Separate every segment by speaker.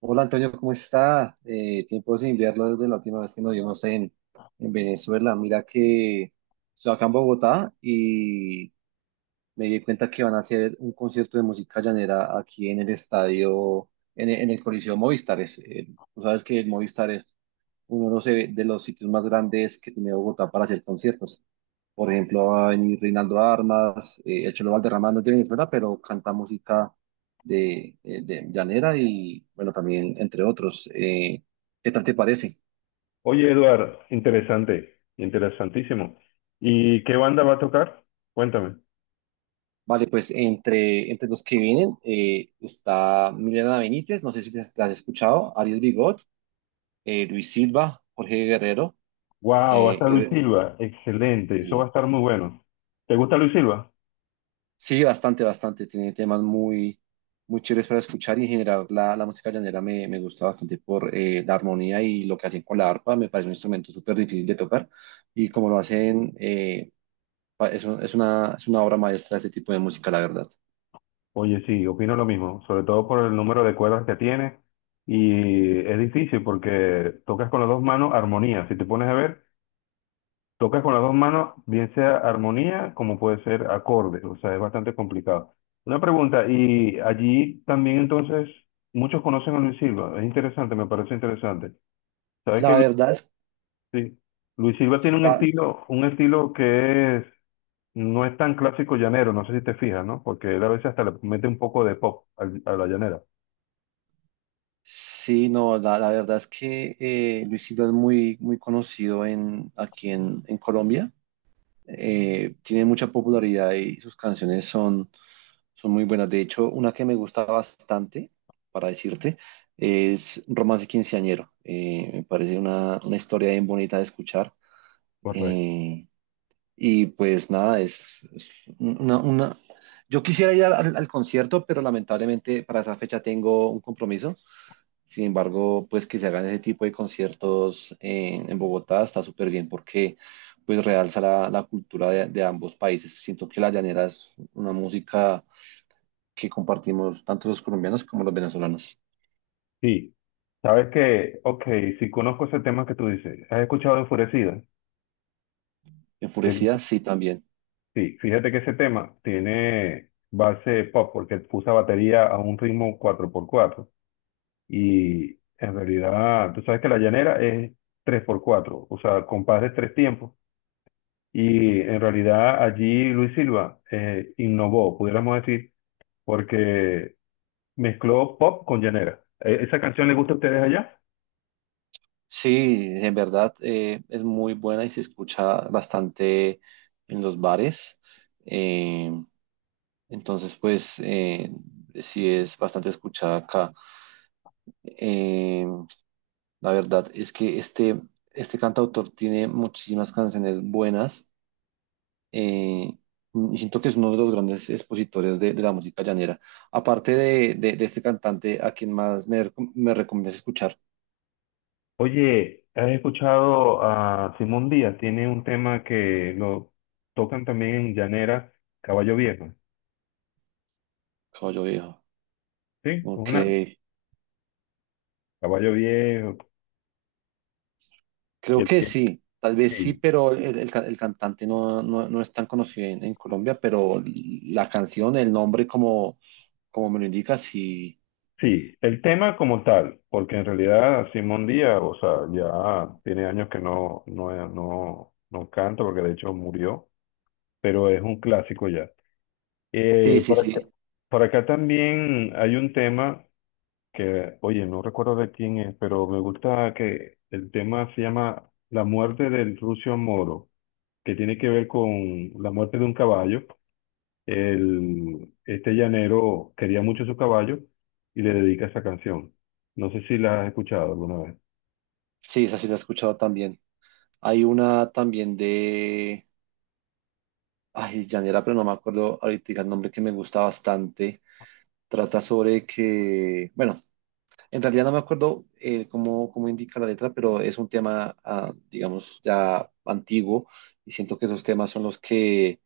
Speaker 1: Hola Antonio, ¿cómo está? Tiempo sin verlo desde la última vez que nos vimos en Venezuela. Mira que estoy acá en Bogotá y me di cuenta que van a hacer un concierto de música llanera aquí en el estadio, en el Coliseo Movistar. Tú sabes que el Movistar es uno de de los sitios más grandes que tiene Bogotá para hacer conciertos. Por ejemplo, va a venir Reinaldo Armas, el Cholo Valderrama no tiene ni fuera, pero canta música de llanera y, bueno, también entre otros. ¿Qué tal te parece?
Speaker 2: Oye, Eduard, interesante, interesantísimo. ¿Y qué banda va a tocar? Cuéntame.
Speaker 1: Vale, pues entre los que vienen está Milena Benítez, no sé si la has escuchado, Arias Bigot, Luis Silva, Jorge Guerrero,
Speaker 2: Wow, va a
Speaker 1: eh,
Speaker 2: estar Luis
Speaker 1: y,
Speaker 2: Silva, excelente, eso va a
Speaker 1: sí.
Speaker 2: estar muy bueno. ¿Te gusta Luis Silva?
Speaker 1: Sí, bastante, bastante. Tiene temas muy, muy chéveres para escuchar y en general la música llanera me gusta bastante por la armonía y lo que hacen con la arpa. Me parece un instrumento súper difícil de tocar y como lo hacen, es una obra maestra ese tipo de música, la verdad.
Speaker 2: Oye, sí, opino lo mismo, sobre todo por el número de cuerdas que tiene y es difícil porque tocas con las dos manos armonía, si te pones a ver, tocas con las dos manos, bien sea armonía como puede ser acordes, o sea, es bastante complicado. Una pregunta, y allí también entonces muchos conocen a Luis Silva, es interesante, me parece interesante. ¿Sabes que
Speaker 1: La
Speaker 2: Luis,
Speaker 1: verdad es,
Speaker 2: sí, Luis Silva tiene
Speaker 1: la-
Speaker 2: un estilo que es, no es tan clásico llanero, no sé si te fijas, ¿no? Porque él a veces hasta le mete un poco de pop a la llanera.
Speaker 1: sí, no, la verdad es que Luis Silva es muy, muy conocido aquí en Colombia. Tiene mucha popularidad y sus canciones son muy buenas. De hecho, una que me gusta bastante, para decirte, es Romance Quinceañero. Me parece una historia bien bonita de escuchar.
Speaker 2: Correcto.
Speaker 1: Eh, y pues nada, una, una- yo quisiera ir al concierto, pero lamentablemente para esa fecha tengo un compromiso. Sin embargo, pues que se hagan ese tipo de conciertos en Bogotá está súper bien porque pues realza la cultura de ambos países. Siento que la llanera es una música que compartimos tanto los colombianos como los venezolanos.
Speaker 2: Sí. ¿Sabes que Ok, si conozco ese tema que tú dices. ¿Has escuchado Enfurecida?
Speaker 1: Enfurecida, sí, también.
Speaker 2: Sí, fíjate que ese tema tiene base pop porque usa batería a un ritmo cuatro por cuatro y en realidad tú sabes que la llanera es tres por cuatro, o sea, compás de tres tiempos y en realidad allí Luis Silva innovó, pudiéramos decir, porque mezcló pop con llanera. ¿Esa canción les gusta a ustedes allá?
Speaker 1: Sí, en verdad es muy buena y se escucha bastante en los bares. Eh, entonces, sí es bastante escuchada acá. Eh, la verdad es que este cantautor tiene muchísimas canciones buenas eh, y siento que es uno de los grandes expositores de la música llanera. Aparte de este cantante, ¿a quien más me recomiendas escuchar?
Speaker 2: Oye, ¿has escuchado a Simón Díaz? Tiene un tema que lo tocan también en llanera, Caballo Viejo.
Speaker 1: Caballo Viejo.
Speaker 2: Sí,
Speaker 1: Ok,
Speaker 2: una caballo viejo.
Speaker 1: creo
Speaker 2: el
Speaker 1: que
Speaker 2: que-
Speaker 1: sí, tal vez sí,
Speaker 2: sí,
Speaker 1: pero el cantante no, no es tan conocido en Colombia, pero la canción, el nombre, como, como me lo indica, sí,
Speaker 2: sí, el tema como tal, porque en realidad Simón Díaz, o sea, ya tiene años que no canta, porque de hecho murió, pero es un clásico ya.
Speaker 1: sí,
Speaker 2: Eh,
Speaker 1: sí,
Speaker 2: por acá,
Speaker 1: sí,
Speaker 2: por acá también hay un tema que, oye, no recuerdo de quién es, pero me gusta que el tema se llama La muerte del Rucio Moro, que tiene que ver con la muerte de un caballo. El, este llanero quería mucho su caballo y le dedica esa canción. No sé si la has escuchado alguna vez.
Speaker 1: sí, esa sí la he escuchado también. Hay una también ay, llanera, pero no me acuerdo ahorita el nombre que me gusta bastante. Trata sobre que, bueno, en realidad no me acuerdo cómo, cómo indica la letra, pero es un tema, ah, digamos, ya antiguo y siento que esos temas son los que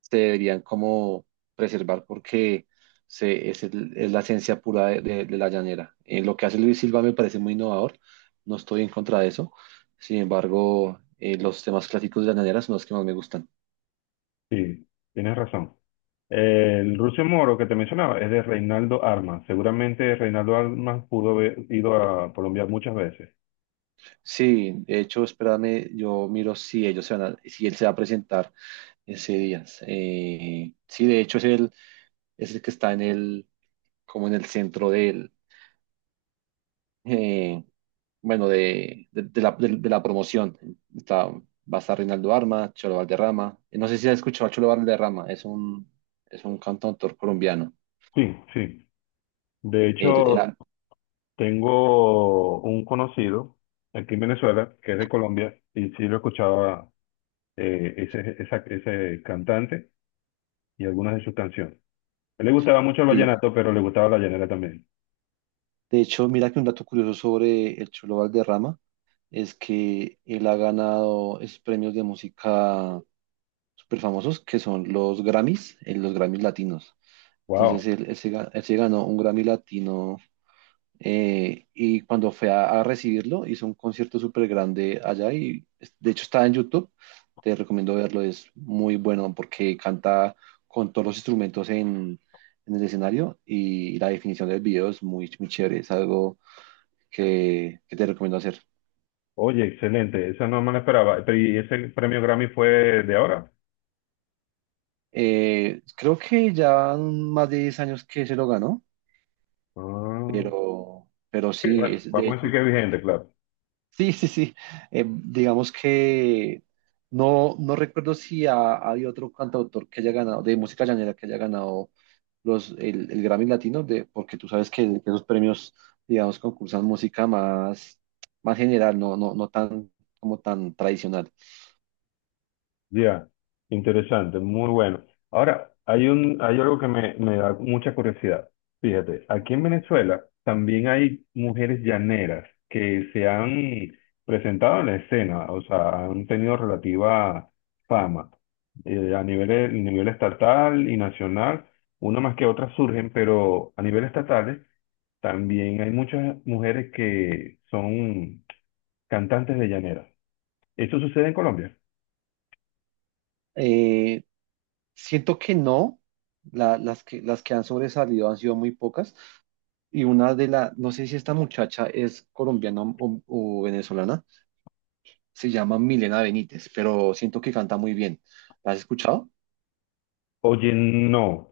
Speaker 1: se deberían como preservar porque es la esencia pura de la llanera. Lo que hace Luis Silva me parece muy innovador, no estoy en contra de eso, sin embargo, los temas clásicos de la llanera son los que más me gustan.
Speaker 2: Sí, tienes razón. El Rucio Moro que te mencionaba es de Reinaldo Armas. Seguramente Reinaldo Armas pudo haber ido a Colombia muchas veces.
Speaker 1: Sí, de hecho, espérame, yo miro si ellos se si él se va a presentar Ese Díaz. Sí, de hecho es el que está en el, como en el centro del, eh, bueno, de la promoción. Está, va a estar Reinaldo Arma, Cholo Valderrama. No sé si has escuchado a Cholo Valderrama, es un, cantautor colombiano.
Speaker 2: Sí, sí. De
Speaker 1: Él-
Speaker 2: hecho,
Speaker 1: él ha-
Speaker 2: tengo un conocido aquí en Venezuela que es de Colombia y sí lo escuchaba ese cantante y algunas de sus canciones. A él le gustaba mucho el
Speaker 1: sí.
Speaker 2: vallenato, pero le gustaba la llanera también.
Speaker 1: De hecho, mira que un dato curioso sobre el Cholo Valderrama es que él ha ganado esos premios de música súper famosos que son los Grammys latinos.
Speaker 2: Wow.
Speaker 1: Entonces él se ganó un Grammy Latino y cuando fue a recibirlo hizo un concierto súper grande allá y de hecho está en YouTube. Te recomiendo verlo, es muy bueno porque canta con todos los instrumentos en el escenario y la definición del video es muy, muy chévere, es algo que te recomiendo hacer.
Speaker 2: Oye, excelente. Esa no me la esperaba. Pero, ¿y ese premio Grammy fue de ahora?
Speaker 1: Creo que ya más de 10 años que se lo ganó,
Speaker 2: Ah,
Speaker 1: pero
Speaker 2: sí,
Speaker 1: sí,
Speaker 2: bueno,
Speaker 1: es, de
Speaker 2: vamos a decir
Speaker 1: hecho
Speaker 2: que es vigente, claro.
Speaker 1: sí, sí, sí. Digamos que no, no recuerdo si hay otro cantautor que haya ganado, de música llanera, que haya ganado el Grammy Latino, de, porque tú sabes que esos premios, digamos, concursan música más, más general, no tan, como tan tradicional.
Speaker 2: Ya, interesante, muy bueno. Ahora, hay algo que me da mucha curiosidad. Fíjate, aquí en Venezuela también hay mujeres llaneras que se han presentado en la escena, o sea, han tenido relativa fama a nivel estatal y nacional, una más que otra surgen, pero a nivel estatal también hay muchas mujeres que son cantantes de llaneras. ¿Eso sucede en Colombia?
Speaker 1: Eh, Siento que no, las que han sobresalido han sido muy pocas, y una de las, no sé si esta muchacha es colombiana o venezolana se llama Milena Benítez, pero siento que canta muy bien. ¿La has escuchado?
Speaker 2: Oye, no.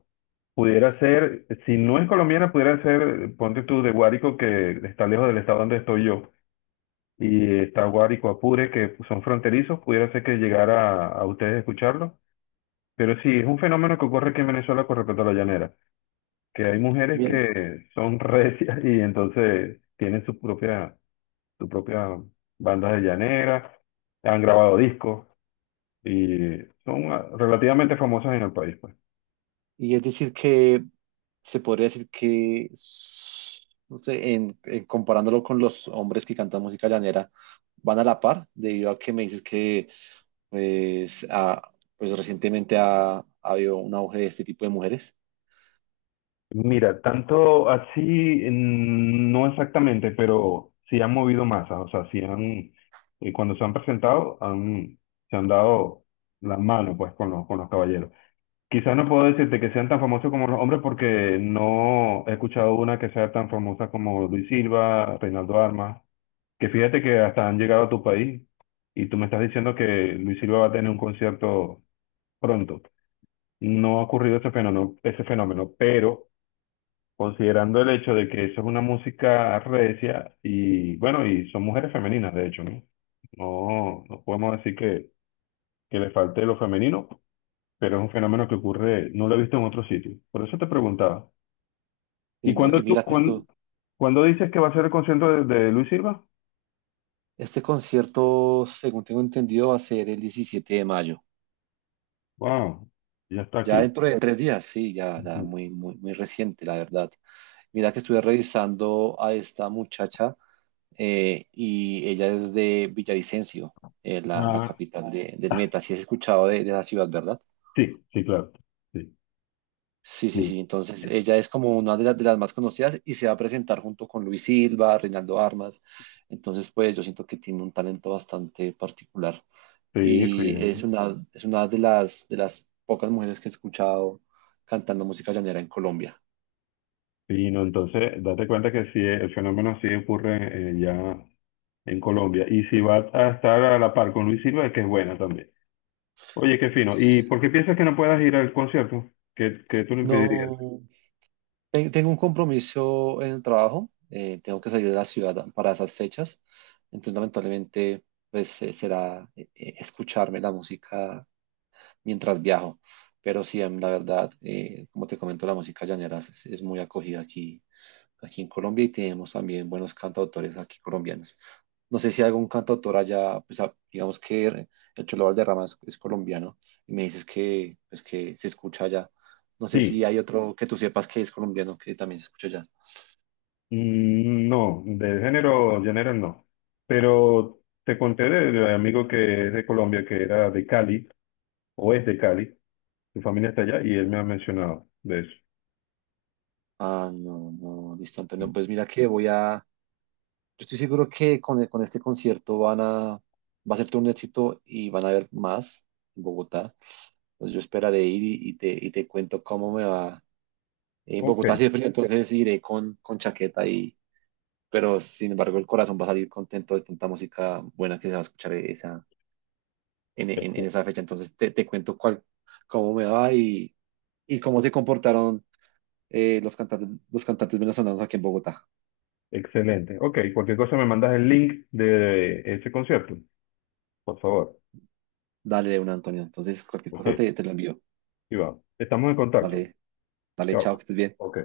Speaker 2: Pudiera ser, si no es colombiana, pudiera ser, ponte tú, de Guárico, que está lejos del estado donde estoy yo, y está Guárico, Apure, que son fronterizos, pudiera ser que llegara a ustedes escucharlo. Pero sí, es un fenómeno que ocurre aquí en Venezuela con respecto a la llanera, que hay mujeres
Speaker 1: Bien.
Speaker 2: que son recias y entonces tienen su propia bandas de llanera, han grabado discos y son ah, relativamente famosas en el país, pues.
Speaker 1: Y es decir que se podría decir que, no sé, en comparándolo con los hombres que cantan música llanera, van a la par, debido a que me dices que pues, pues recientemente ha habido un auge de este tipo de mujeres.
Speaker 2: Mira, tanto así, mm, no exactamente, pero sí han movido masas, o sea, sí han, cuando se han presentado, han, se han dado la mano, pues, con los caballeros. Quizás no puedo decirte que sean tan famosos como los hombres porque no he escuchado una que sea tan famosa como Luis Silva, Reinaldo Armas, que fíjate que hasta han llegado a tu país y tú me estás diciendo que Luis Silva va a tener un concierto pronto. No ha ocurrido ese fenómeno, pero considerando el hecho de que eso es una música recia y bueno, y son mujeres femeninas, de hecho, ¿no? No, no podemos decir que le falte lo femenino, pero es un fenómeno que ocurre, no lo he visto en otro sitio. Por eso te preguntaba. ¿Y
Speaker 1: Y, no,
Speaker 2: cuándo
Speaker 1: y
Speaker 2: tú,
Speaker 1: mira que
Speaker 2: cuán-
Speaker 1: esto,
Speaker 2: ¿Cuándo dices que va a ser el concierto de Luis Silva?
Speaker 1: este concierto, según tengo entendido, va a ser el 17 de mayo.
Speaker 2: Wow, ya está
Speaker 1: Ya
Speaker 2: aquí.
Speaker 1: dentro de tres días, sí, ya, ya
Speaker 2: Ujú.
Speaker 1: muy, muy, muy reciente, la verdad. Mira que estuve revisando a esta muchacha y ella es de Villavicencio, la
Speaker 2: Ah,
Speaker 1: capital del Meta. Si has escuchado de la ciudad, ¿verdad?
Speaker 2: sí, sí, claro. Sí,
Speaker 1: Sí, sí,
Speaker 2: sí,
Speaker 1: sí. Entonces ella es como una las de las más conocidas y se va a presentar junto con Luis Silva, Reinaldo Armas. Entonces, pues yo siento que tiene un talento bastante particular
Speaker 2: sí,
Speaker 1: y es
Speaker 2: fíjate.
Speaker 1: Mm. una, es una de las pocas mujeres que he escuchado cantando música llanera en Colombia.
Speaker 2: Sí, no, entonces, date cuenta que sí, el fenómeno sí ocurre ya en Colombia. Y si vas a estar a la par con Luis Silva, es que es buena también. Oye, qué fino. ¿Y por qué piensas que no puedas ir al concierto? ¿Qué, qué tú lo impedirías?
Speaker 1: No, tengo un compromiso en el trabajo, tengo que salir de la ciudad para esas fechas, entonces lamentablemente pues será escucharme la música mientras viajo. Pero sí, la verdad, como te comento, la música llanera es muy acogida aquí, en Colombia y tenemos también buenos cantautores aquí colombianos. No sé si hay algún cantautor allá, pues digamos que el Cholo Valderrama es colombiano y me dices que, pues, que se escucha allá. No sé si
Speaker 2: Sí,
Speaker 1: hay otro que tú sepas que es colombiano que también se escucha allá.
Speaker 2: mm, no, de género general no. Pero te conté del amigo que es de Colombia, que era de Cali, o es de Cali, su familia está allá, y él me ha mencionado de eso.
Speaker 1: Ah, no, no, listo, Antonio. Pues mira que yo estoy seguro que con este concierto va a ser todo un éxito y van a haber más en Bogotá. Entonces yo esperaré ir y te cuento cómo me va. En
Speaker 2: Ok,
Speaker 1: Bogotá hace frío, entonces iré con chaqueta pero sin embargo el corazón va a salir contento de tanta música buena que se va a escuchar en
Speaker 2: ex-
Speaker 1: esa fecha. Entonces te cuento cómo me va y cómo se comportaron los cantantes, venezolanos aquí en Bogotá.
Speaker 2: excelente. Ok, cualquier cosa me mandas el link de ese concierto, por favor.
Speaker 1: Dale de una, Antonio. Entonces cualquier
Speaker 2: Ok,
Speaker 1: cosa te lo envío.
Speaker 2: y vamos. Estamos en contacto.
Speaker 1: Vale. Dale,
Speaker 2: Chao.
Speaker 1: chao, que estés bien.
Speaker 2: Ok.